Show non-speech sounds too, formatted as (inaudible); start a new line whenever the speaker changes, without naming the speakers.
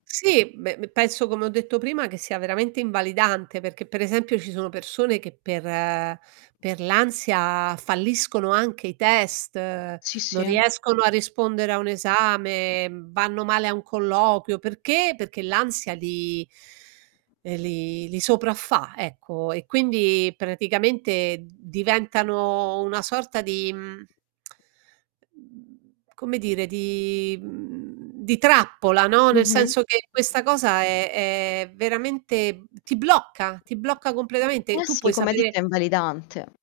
Sì. Beh, p penso, come ho detto prima, che sia veramente invalidante, perché, per esempio, ci sono persone che per per l'ansia falliscono anche i test,
Sì,
non
sì.
riescono a rispondere a un esame, vanno male a un colloquio, perché? Perché l'ansia li ehm, li li sopraffà, ecco, e quindi praticamente d diventano una sorta di, mhmm, (clicks tongue) mhmm, come dire di mhmm, di trappola, no. Nel
Mh-mh.
senso che questa cosa è è veramente ti blocca, ti blocca completamente.
Eh
Tu
sì,
puoi
come hai
sapere
detto, è invalidante.